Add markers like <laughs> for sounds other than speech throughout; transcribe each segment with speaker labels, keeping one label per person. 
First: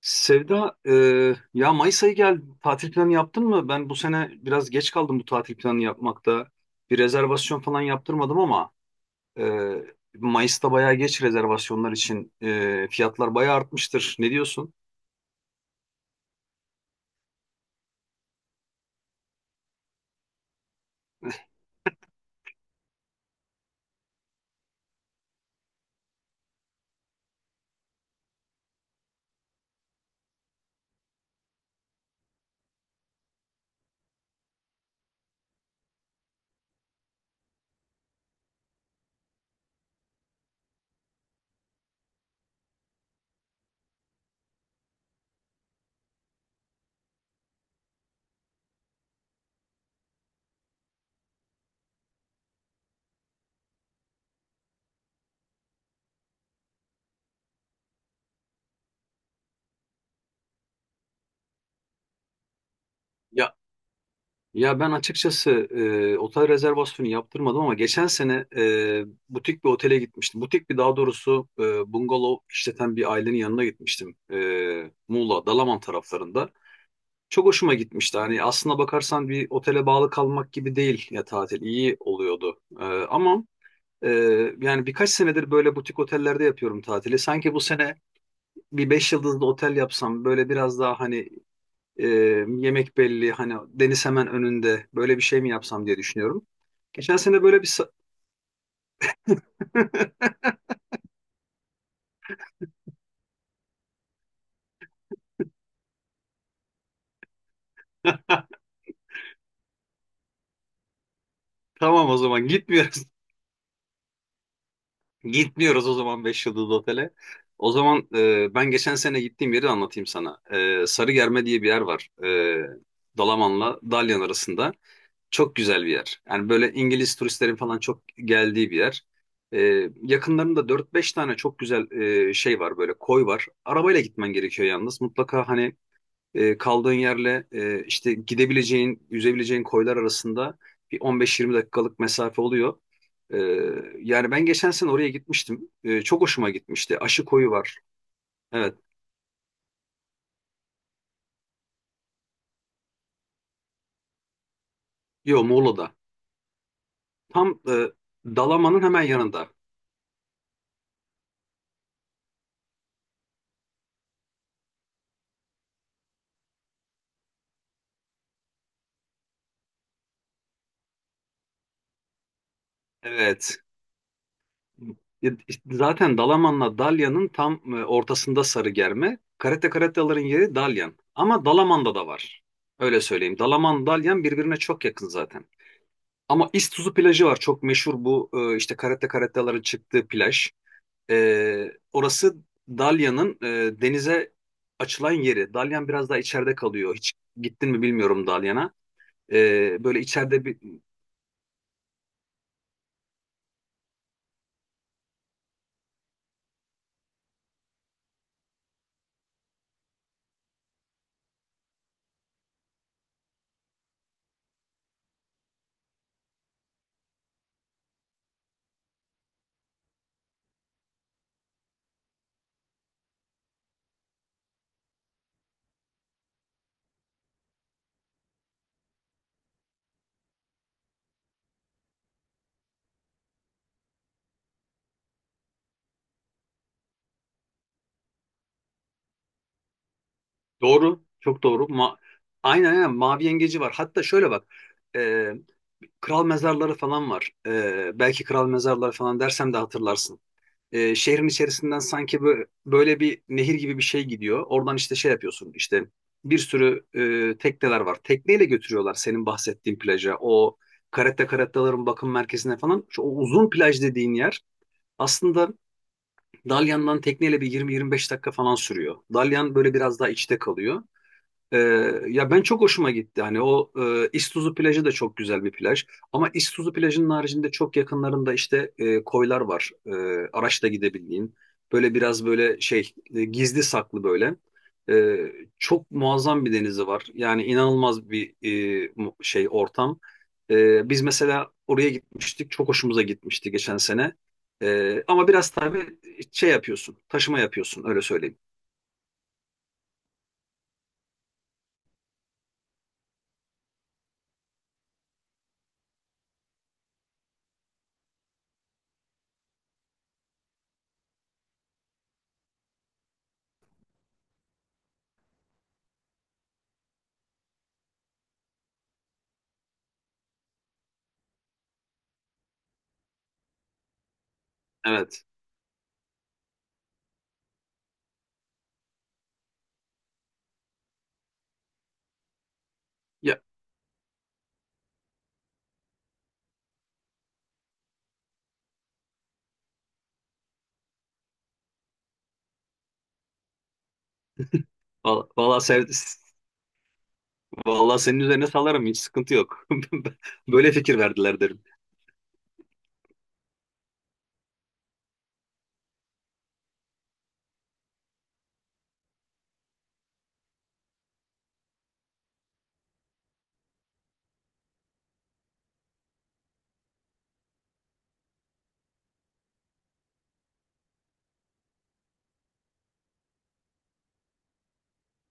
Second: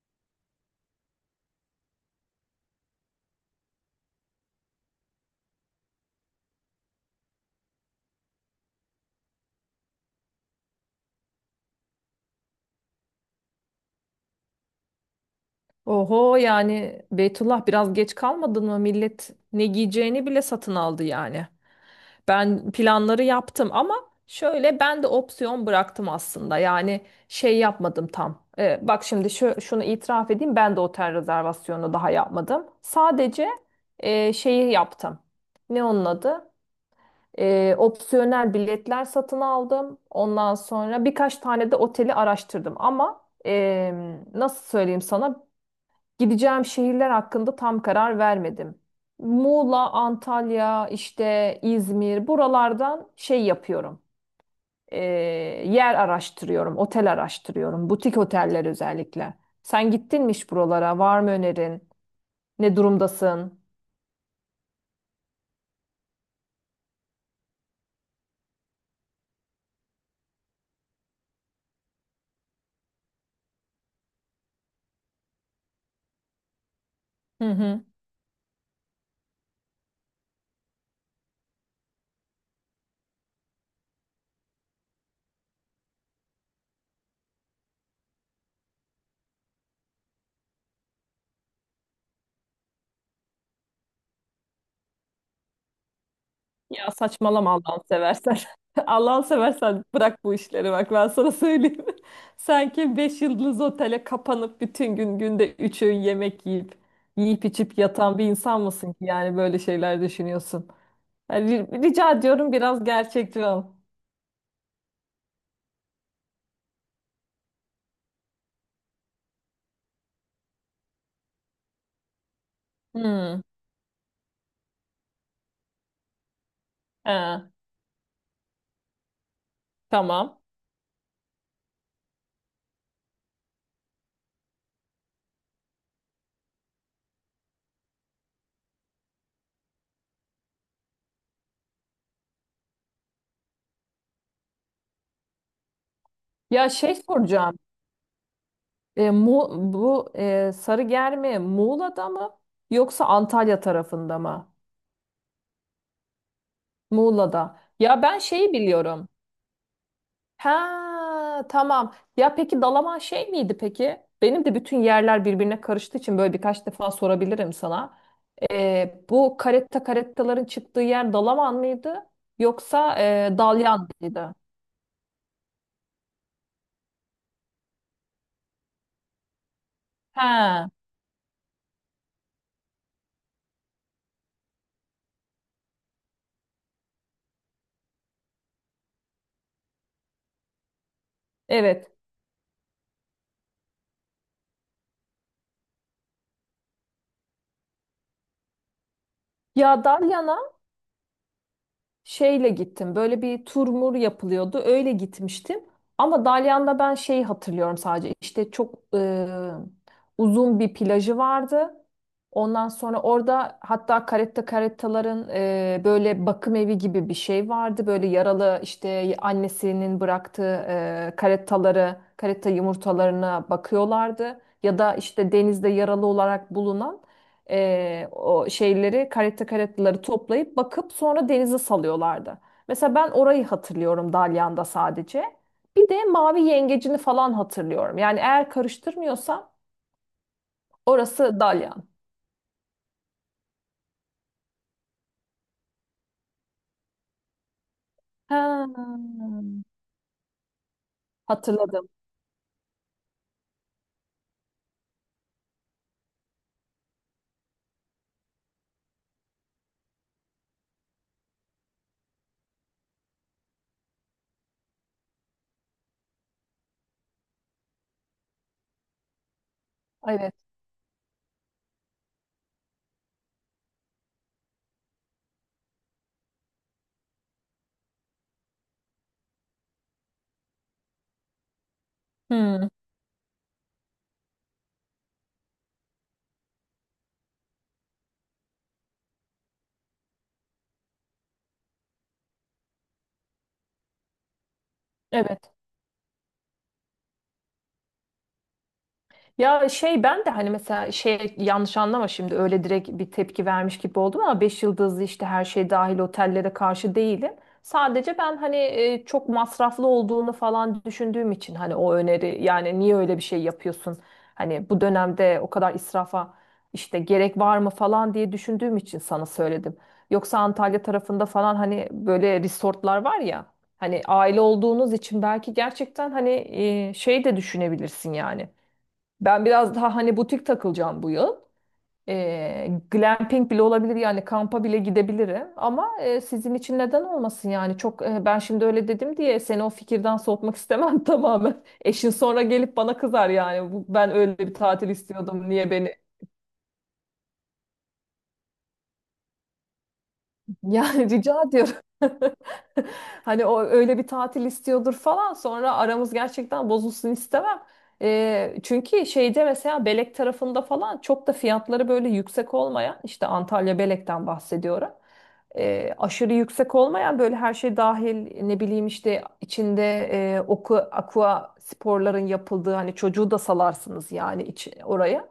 Speaker 1: Sevda, ya Mayıs ayı geldi. Tatil planı yaptın mı? Ben bu sene biraz geç kaldım bu tatil planı yapmakta. Bir rezervasyon falan yaptırmadım ama e, Mayıs'ta bayağı geç rezervasyonlar için fiyatlar bayağı artmıştır. Ne diyorsun?
Speaker 2: Oho yani Beytullah biraz geç kalmadın mı? Millet ne giyeceğini bile satın aldı yani. Ben planları yaptım ama şöyle ben de opsiyon bıraktım aslında. Yani şey yapmadım tam. Bak şimdi şunu itiraf edeyim ben de otel rezervasyonu daha yapmadım. Sadece şeyi yaptım. Ne onun adı? Opsiyonel biletler satın aldım. Ondan sonra birkaç tane de oteli araştırdım ama nasıl söyleyeyim sana? Gideceğim şehirler hakkında tam karar vermedim. Muğla, Antalya, işte İzmir buralardan şey yapıyorum. Ee, Yer araştırıyorum, otel araştırıyorum, butik oteller özellikle. Sen gittin mi hiç buralara? Var mı önerin? Ne
Speaker 1: Ya
Speaker 2: durumdasın?
Speaker 1: ya ben açıkçası otel rezervasyonu yaptırmadım ama geçen sene butik bir otele gitmiştim. Butik bir daha doğrusu bungalov işleten bir ailenin yanına gitmiştim. Muğla, Dalaman taraflarında.
Speaker 2: Hı
Speaker 1: Çok hoşuma
Speaker 2: hı.
Speaker 1: gitmişti. Hani aslına bakarsan bir otele bağlı kalmak gibi değil ya tatil. İyi oluyordu. Ama e, yani birkaç senedir böyle butik otellerde yapıyorum tatili. Sanki bu sene bir beş yıldızlı otel yapsam böyle biraz daha hani e, yemek belli hani deniz hemen önünde böyle bir şey mi yapsam diye düşünüyorum.
Speaker 2: Ya
Speaker 1: Geçen sene
Speaker 2: saçmalama
Speaker 1: böyle bir
Speaker 2: Allah'ını
Speaker 1: sa-
Speaker 2: seversen. <laughs> Allah'ını seversen bırak bu işleri bak ben sana söyleyeyim. <laughs> Sanki 5 yıldız otele kapanıp bütün gün günde 3 öğün yemek yiyip içip yatan bir
Speaker 1: <laughs>
Speaker 2: insan mısın ki yani böyle şeyler düşünüyorsun. Yani
Speaker 1: Tamam,
Speaker 2: rica
Speaker 1: o zaman
Speaker 2: ediyorum biraz
Speaker 1: gitmiyoruz.
Speaker 2: gerçekçi ol.
Speaker 1: Gitmiyoruz o zaman 5 yıldızlı otele. O zaman ben geçen sene gittiğim yeri anlatayım sana. Sarıgerme diye bir yer var.
Speaker 2: Hmm.
Speaker 1: Dalaman'la Dalyan arasında. Çok güzel bir yer. Yani böyle İngiliz
Speaker 2: He,
Speaker 1: turistlerin falan çok geldiği bir yer. E,
Speaker 2: tamam.
Speaker 1: Yakınlarında dört beş tane çok güzel şey var böyle koy var. Arabayla gitmen gerekiyor yalnız. Mutlaka hani kaldığın yerle işte gidebileceğin, yüzebileceğin koylar arasında bir 15-20 dakikalık mesafe oluyor. E, Yani ben geçen sene oraya gitmiştim. Çok hoşuma
Speaker 2: Ya şey
Speaker 1: gitmişti. Aşı koyu
Speaker 2: soracağım.
Speaker 1: var. Evet.
Speaker 2: Mu bu sarı germe Muğla'da mı yoksa Antalya tarafında mı?
Speaker 1: Yo, Muğla'da. Tam
Speaker 2: Muğla'da. Ya ben şeyi
Speaker 1: Dalaman'ın hemen
Speaker 2: biliyorum.
Speaker 1: yanında.
Speaker 2: Ha tamam. Ya peki Dalaman şey miydi peki? Benim de bütün yerler birbirine karıştığı için böyle birkaç defa sorabilirim sana. Bu karetta karettaların çıktığı yer Dalaman mıydı? Yoksa
Speaker 1: Evet.
Speaker 2: Dalyan mıydı?
Speaker 1: E, Zaten Dalaman'la Dalyan'ın tam ortasında Sarıgerme. Karate karataların yeri
Speaker 2: Ha
Speaker 1: Dalyan. Ama Dalaman'da da var. Öyle söyleyeyim. Dalaman, Dalyan birbirine çok yakın zaten. Ama İztuzu plajı var, çok meşhur, bu işte karate karatellerin çıktığı plaj.
Speaker 2: evet.
Speaker 1: Orası Dalyan'ın denize açılan yeri. Dalyan biraz daha içeride kalıyor. Hiç gittin mi bilmiyorum Dalyan'a. E,
Speaker 2: Ya
Speaker 1: böyle
Speaker 2: Dalyan'a
Speaker 1: içeride bir
Speaker 2: şeyle gittim. Böyle bir turmur yapılıyordu. Öyle gitmiştim. Ama Dalyan'da ben şeyi hatırlıyorum sadece. İşte çok uzun bir plajı vardı. Ondan sonra orada hatta karetta karettaların böyle bakım evi gibi bir şey vardı. Böyle yaralı işte annesinin bıraktığı karettaları, karetta yumurtalarına bakıyorlardı. Ya da işte denizde yaralı olarak bulunan o şeyleri caretta carettaları toplayıp bakıp sonra denize salıyorlardı. Mesela ben orayı hatırlıyorum Dalyan'da sadece. Bir de mavi yengecini falan hatırlıyorum. Yani eğer karıştırmıyorsam
Speaker 1: Doğru,
Speaker 2: orası
Speaker 1: çok doğru.
Speaker 2: Dalyan.
Speaker 1: Aynen, aynen, mavi yengeci var. Hatta şöyle bak, e, kral mezarları falan var. Belki kral
Speaker 2: Ha,
Speaker 1: mezarları falan dersem de hatırlarsın. Şehrin içerisinden
Speaker 2: hatırladım.
Speaker 1: sanki böyle, böyle bir nehir gibi bir şey gidiyor. Oradan işte şey yapıyorsun, işte bir sürü tekneler var. Tekneyle götürüyorlar senin bahsettiğin plaja. O karette karettaların bakım merkezine falan. Şu, o uzun plaj dediğin yer aslında Dalyan'dan tekneyle bir 20-25 dakika falan sürüyor. Dalyan böyle biraz daha
Speaker 2: Evet.
Speaker 1: içte kalıyor. Ee, Ya ben çok hoşuma gitti. Hani o İztuzu plajı da çok güzel bir plaj. Ama İztuzu plajının haricinde çok yakınlarında işte koylar var. Araçla gidebildiğin. Böyle biraz böyle
Speaker 2: Hmm.
Speaker 1: şey, gizli saklı böyle. E, Çok muazzam bir denizi var. Yani inanılmaz bir şey ortam. Biz mesela oraya gitmiştik. Çok hoşumuza gitmişti geçen sene. Ama biraz
Speaker 2: Evet.
Speaker 1: tabii şey yapıyorsun. Taşıma yapıyorsun, öyle söyleyeyim.
Speaker 2: Ya şey ben de hani mesela şey yanlış anlama şimdi öyle direkt bir tepki vermiş gibi oldum ama 5 yıldızlı işte her şey dahil otellere karşı değilim. Sadece ben hani çok masraflı olduğunu falan düşündüğüm için hani o öneri yani niye öyle bir şey yapıyorsun? Hani bu dönemde o kadar israfa işte gerek var mı falan diye düşündüğüm için sana söyledim. Yoksa Antalya tarafında falan hani böyle resortlar var ya hani aile olduğunuz için
Speaker 1: Evet.
Speaker 2: belki gerçekten hani şey de düşünebilirsin yani. Ben biraz daha hani butik takılacağım bu yıl.
Speaker 1: Ya,
Speaker 2: Glamping bile olabilir yani kampa bile gidebilirim. Ama sizin için neden olmasın yani çok ben şimdi öyle dedim diye seni o fikirden soğutmak istemem <laughs> tamamen. Eşin sonra gelip bana kızar yani ben öyle bir tatil
Speaker 1: valla,
Speaker 2: istiyordum
Speaker 1: valla
Speaker 2: niye
Speaker 1: sevdim.
Speaker 2: beni.
Speaker 1: Vallahi senin üzerine salarım, hiç sıkıntı yok. <laughs> Böyle fikir
Speaker 2: Yani <laughs>
Speaker 1: verdiler
Speaker 2: rica
Speaker 1: derim.
Speaker 2: ediyorum. <laughs> Hani o öyle bir tatil istiyordur falan. Sonra aramız gerçekten bozulsun istemem. Çünkü şeyde mesela Belek tarafında falan çok da fiyatları böyle yüksek olmayan işte Antalya Belek'ten bahsediyorum. Aşırı yüksek olmayan böyle her şey dahil ne bileyim işte içinde aqua sporların yapıldığı hani çocuğu da salarsınız yani oraya.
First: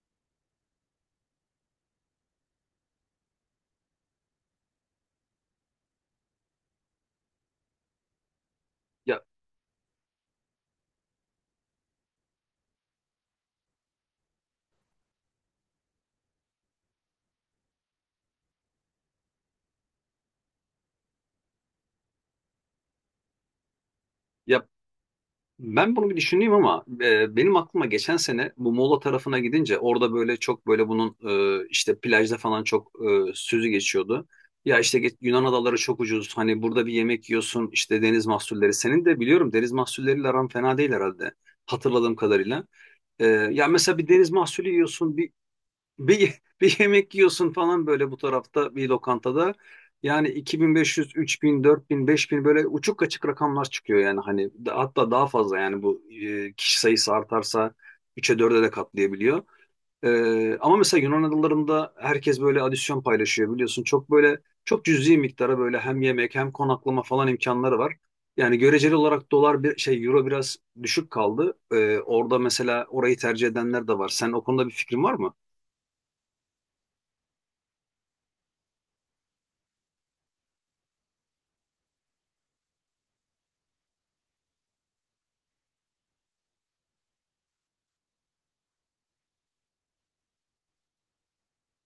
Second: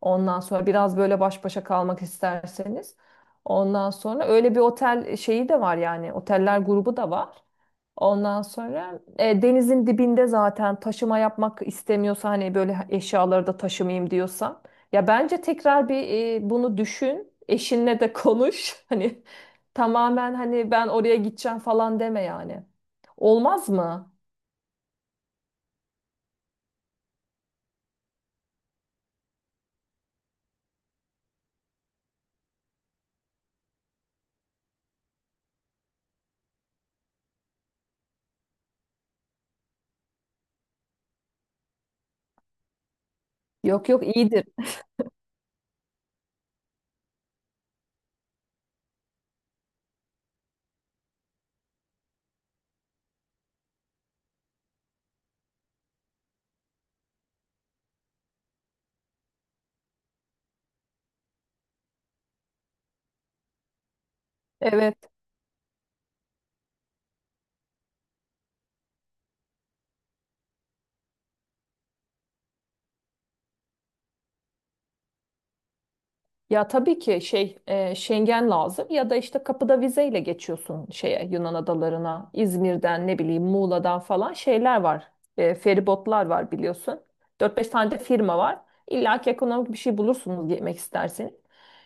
Speaker 2: Ondan sonra biraz böyle baş başa kalmak isterseniz. Ondan sonra öyle bir otel şeyi de var yani oteller grubu da var. Ondan sonra
Speaker 1: Ya,
Speaker 2: denizin dibinde zaten taşıma yapmak istemiyorsa hani böyle eşyaları da taşımayayım diyorsan. Ya bence tekrar bir bunu düşün. Eşinle de konuş. <laughs> Hani tamamen hani ben oraya gideceğim falan deme yani. Olmaz mı?
Speaker 1: ya, ben bunu bir düşüneyim ama benim aklıma geçen sene bu Muğla tarafına gidince orada böyle çok böyle bunun işte plajda falan çok sözü geçiyordu. Ya işte Yunan adaları çok ucuz. Hani burada bir yemek yiyorsun, işte deniz mahsulleri. Senin de biliyorum deniz mahsulleriyle aran fena değil herhalde. Hatırladığım kadarıyla. E, Ya
Speaker 2: Yok
Speaker 1: mesela
Speaker 2: yok
Speaker 1: bir deniz
Speaker 2: iyidir.
Speaker 1: mahsulü yiyorsun, <laughs> bir yemek yiyorsun falan böyle bu tarafta bir lokantada. Yani 2500, 3000, 4000, 5000, böyle uçuk kaçık rakamlar çıkıyor yani, hani hatta daha fazla yani, bu kişi sayısı artarsa üçe 4'e de katlayabiliyor. Ama mesela Yunan adalarında herkes böyle adisyon paylaşıyor biliyorsun. Çok böyle,
Speaker 2: <laughs>
Speaker 1: çok
Speaker 2: Evet.
Speaker 1: cüzi miktara, böyle hem yemek hem konaklama falan imkanları var. Yani göreceli olarak dolar bir şey, euro biraz düşük kaldı. Orada mesela orayı tercih edenler de var. Sen o konuda bir fikrin var mı?
Speaker 2: Ya tabii ki şey Schengen lazım ya da işte kapıda vizeyle geçiyorsun şeye Yunan adalarına İzmir'den ne bileyim Muğla'dan falan şeyler var. E, feribotlar var biliyorsun, dört beş tane de firma var. İlla ki ekonomik bir şey bulursunuz, yemek isterseniz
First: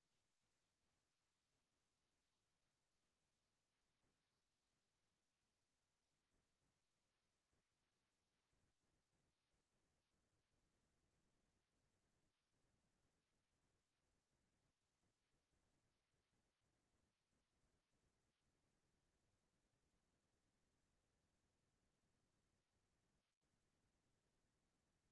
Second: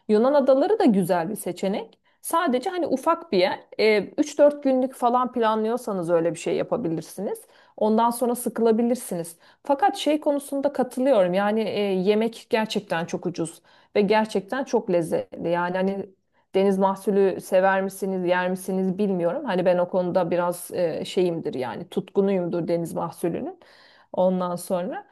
Speaker 2: Yunan adaları da güzel bir seçenek, sadece hani ufak bir yer. E, üç dört günlük falan planlıyorsanız öyle bir şey yapabilirsiniz, ondan sonra sıkılabilirsiniz. Fakat şey konusunda katılıyorum yani yemek gerçekten çok ucuz ve gerçekten çok lezzetli. Yani hani deniz mahsulü sever misiniz, yer misiniz bilmiyorum. Hani ben o konuda biraz şeyimdir yani tutkunuyumdur deniz mahsulünün. Ondan sonra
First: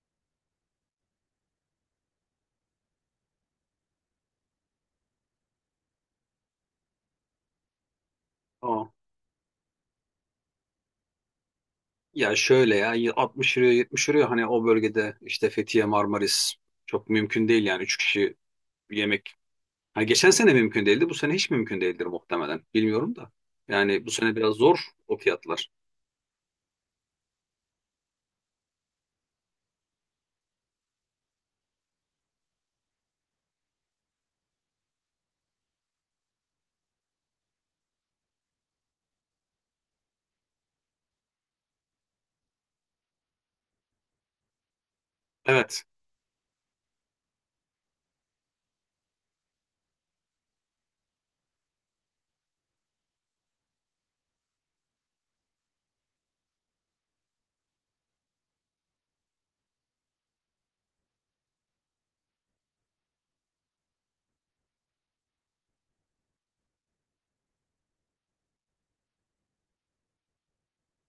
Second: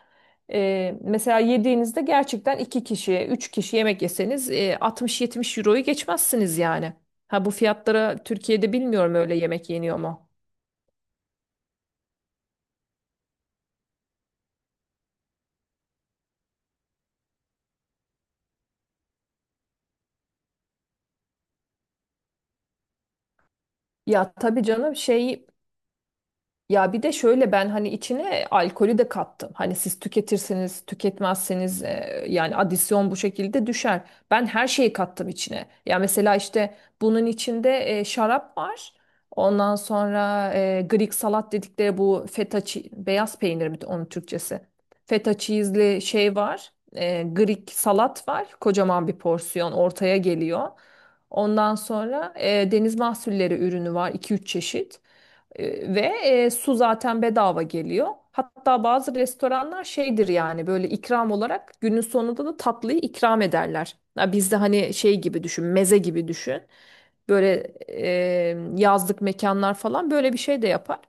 Speaker 2: mesela yediğinizde gerçekten iki kişi, üç kişi yemek yeseniz 60-70 euroyu geçmezsiniz yani. Ha bu fiyatlara Türkiye'de
Speaker 1: Aa.
Speaker 2: bilmiyorum öyle yemek yeniyor mu?
Speaker 1: Ya şöyle, ya 60 euro, 70 euro, hani o bölgede işte Fethiye, Marmaris, çok mümkün değil yani 3 kişi yemek. Hani geçen sene mümkün değildi, bu sene hiç mümkün değildir muhtemelen, bilmiyorum da. Yani bu
Speaker 2: Ya
Speaker 1: sene biraz
Speaker 2: tabii
Speaker 1: zor
Speaker 2: canım
Speaker 1: o
Speaker 2: şey.
Speaker 1: fiyatlar.
Speaker 2: Ya bir de şöyle ben hani içine alkolü de kattım. Hani siz tüketirseniz, tüketmezseniz yani adisyon bu şekilde düşer. Ben her şeyi kattım içine. Ya mesela işte bunun içinde şarap var. Ondan sonra Greek salat dedikleri bu beyaz peynir mi onun Türkçesi? Feta
Speaker 1: Evet.
Speaker 2: cheese'li şey var. E, Greek salat var. Kocaman bir porsiyon ortaya geliyor. Ondan sonra deniz mahsulleri ürünü var, iki üç çeşit. Ve su zaten bedava geliyor. Hatta bazı restoranlar şeydir yani böyle ikram olarak günün sonunda da tatlıyı ikram ederler. Ya bizde hani şey gibi düşün, meze gibi düşün. Böyle yazlık mekanlar falan böyle bir şey de yapar.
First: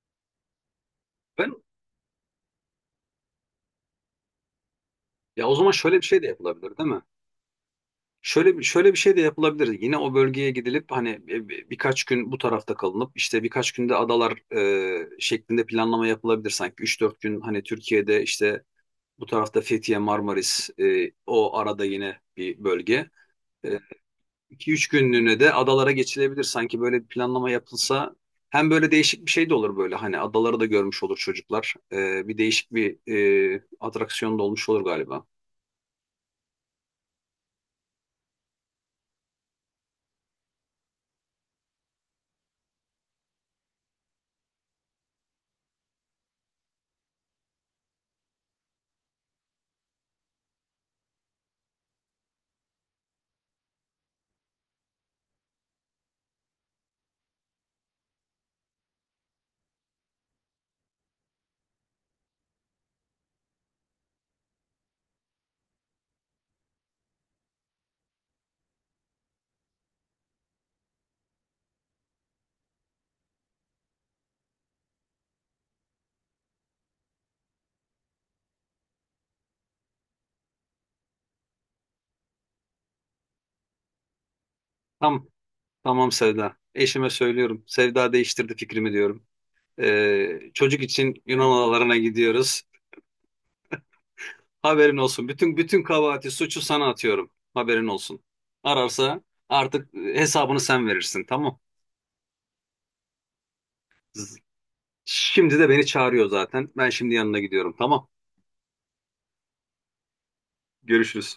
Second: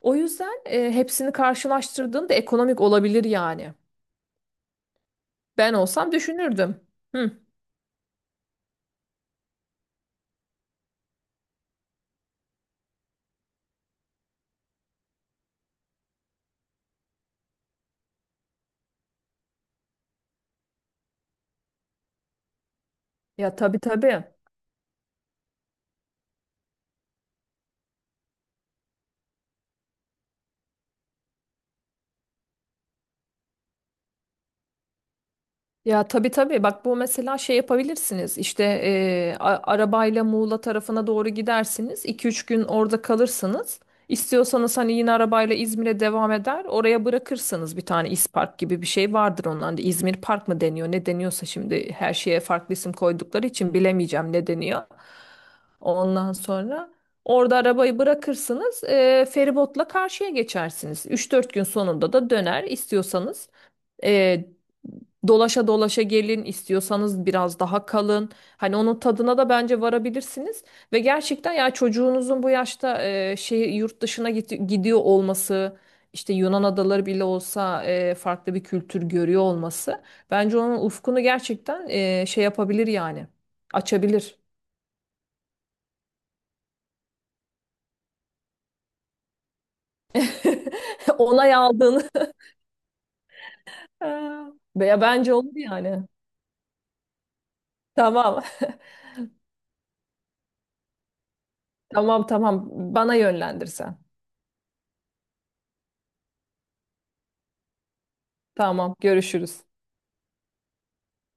Speaker 2: O yüzden hepsini
Speaker 1: ben
Speaker 2: karşılaştırdığında ekonomik olabilir yani.
Speaker 1: Ya o zaman
Speaker 2: Ben
Speaker 1: şöyle bir
Speaker 2: olsam
Speaker 1: şey de yapılabilir
Speaker 2: düşünürdüm.
Speaker 1: değil mi?
Speaker 2: Hı.
Speaker 1: Şöyle bir şey de yapılabilir. Yine o bölgeye gidilip hani birkaç gün bu tarafta kalınıp, işte birkaç günde adalar şeklinde planlama yapılabilir sanki. Üç dört gün hani Türkiye'de, işte bu tarafta Fethiye, Marmaris, o arada yine bir bölge.
Speaker 2: Ya tabii tabii.
Speaker 1: 2 üç günlüğüne de adalara geçilebilir. Sanki böyle bir planlama yapılsa hem böyle değişik bir şey de olur, böyle hani adaları da görmüş olur çocuklar. Bir değişik bir atraksiyon da olmuş olur galiba.
Speaker 2: Ya tabii tabii bak bu mesela şey yapabilirsiniz işte arabayla Muğla tarafına doğru gidersiniz, iki üç gün orada kalırsınız. İstiyorsanız hani yine arabayla İzmir'e devam eder oraya bırakırsınız, bir tane İspark gibi bir şey vardır, ondan da İzmir Park mı deniyor ne deniyorsa şimdi her şeye farklı isim koydukları için bilemeyeceğim ne deniyor. Ondan sonra orada arabayı bırakırsınız, feribotla karşıya geçersiniz. Üç dört gün sonunda da döner istiyorsanız e, dolaşa dolaşa gelin, istiyorsanız biraz daha kalın. Hani onun tadına da bence varabilirsiniz. Ve gerçekten ya çocuğunuzun bu yaşta şey yurt dışına gidiyor olması işte Yunan adaları bile olsa farklı bir kültür görüyor olması bence onun ufkunu gerçekten şey yapabilir yani açabilir.
Speaker 1: Tamam, tamam Sevda. Eşime söylüyorum. Sevda değiştirdi fikrimi diyorum. Çocuk
Speaker 2: <laughs>
Speaker 1: için Yunan
Speaker 2: Onay
Speaker 1: adalarına
Speaker 2: aldığını. <laughs>
Speaker 1: gidiyoruz. Haberin
Speaker 2: Veya
Speaker 1: olsun.
Speaker 2: bence olur
Speaker 1: Bütün bütün
Speaker 2: yani.
Speaker 1: kabahati, suçu sana atıyorum. Haberin olsun.
Speaker 2: Tamam. <laughs>
Speaker 1: Ararsa artık hesabını sen verirsin. Tamam.
Speaker 2: Tamam tamam. Bana yönlendirsen.
Speaker 1: Şimdi de beni çağırıyor zaten. Ben şimdi yanına gidiyorum. Tamam.
Speaker 2: Tamam görüşürüz.
Speaker 1: Görüşürüz.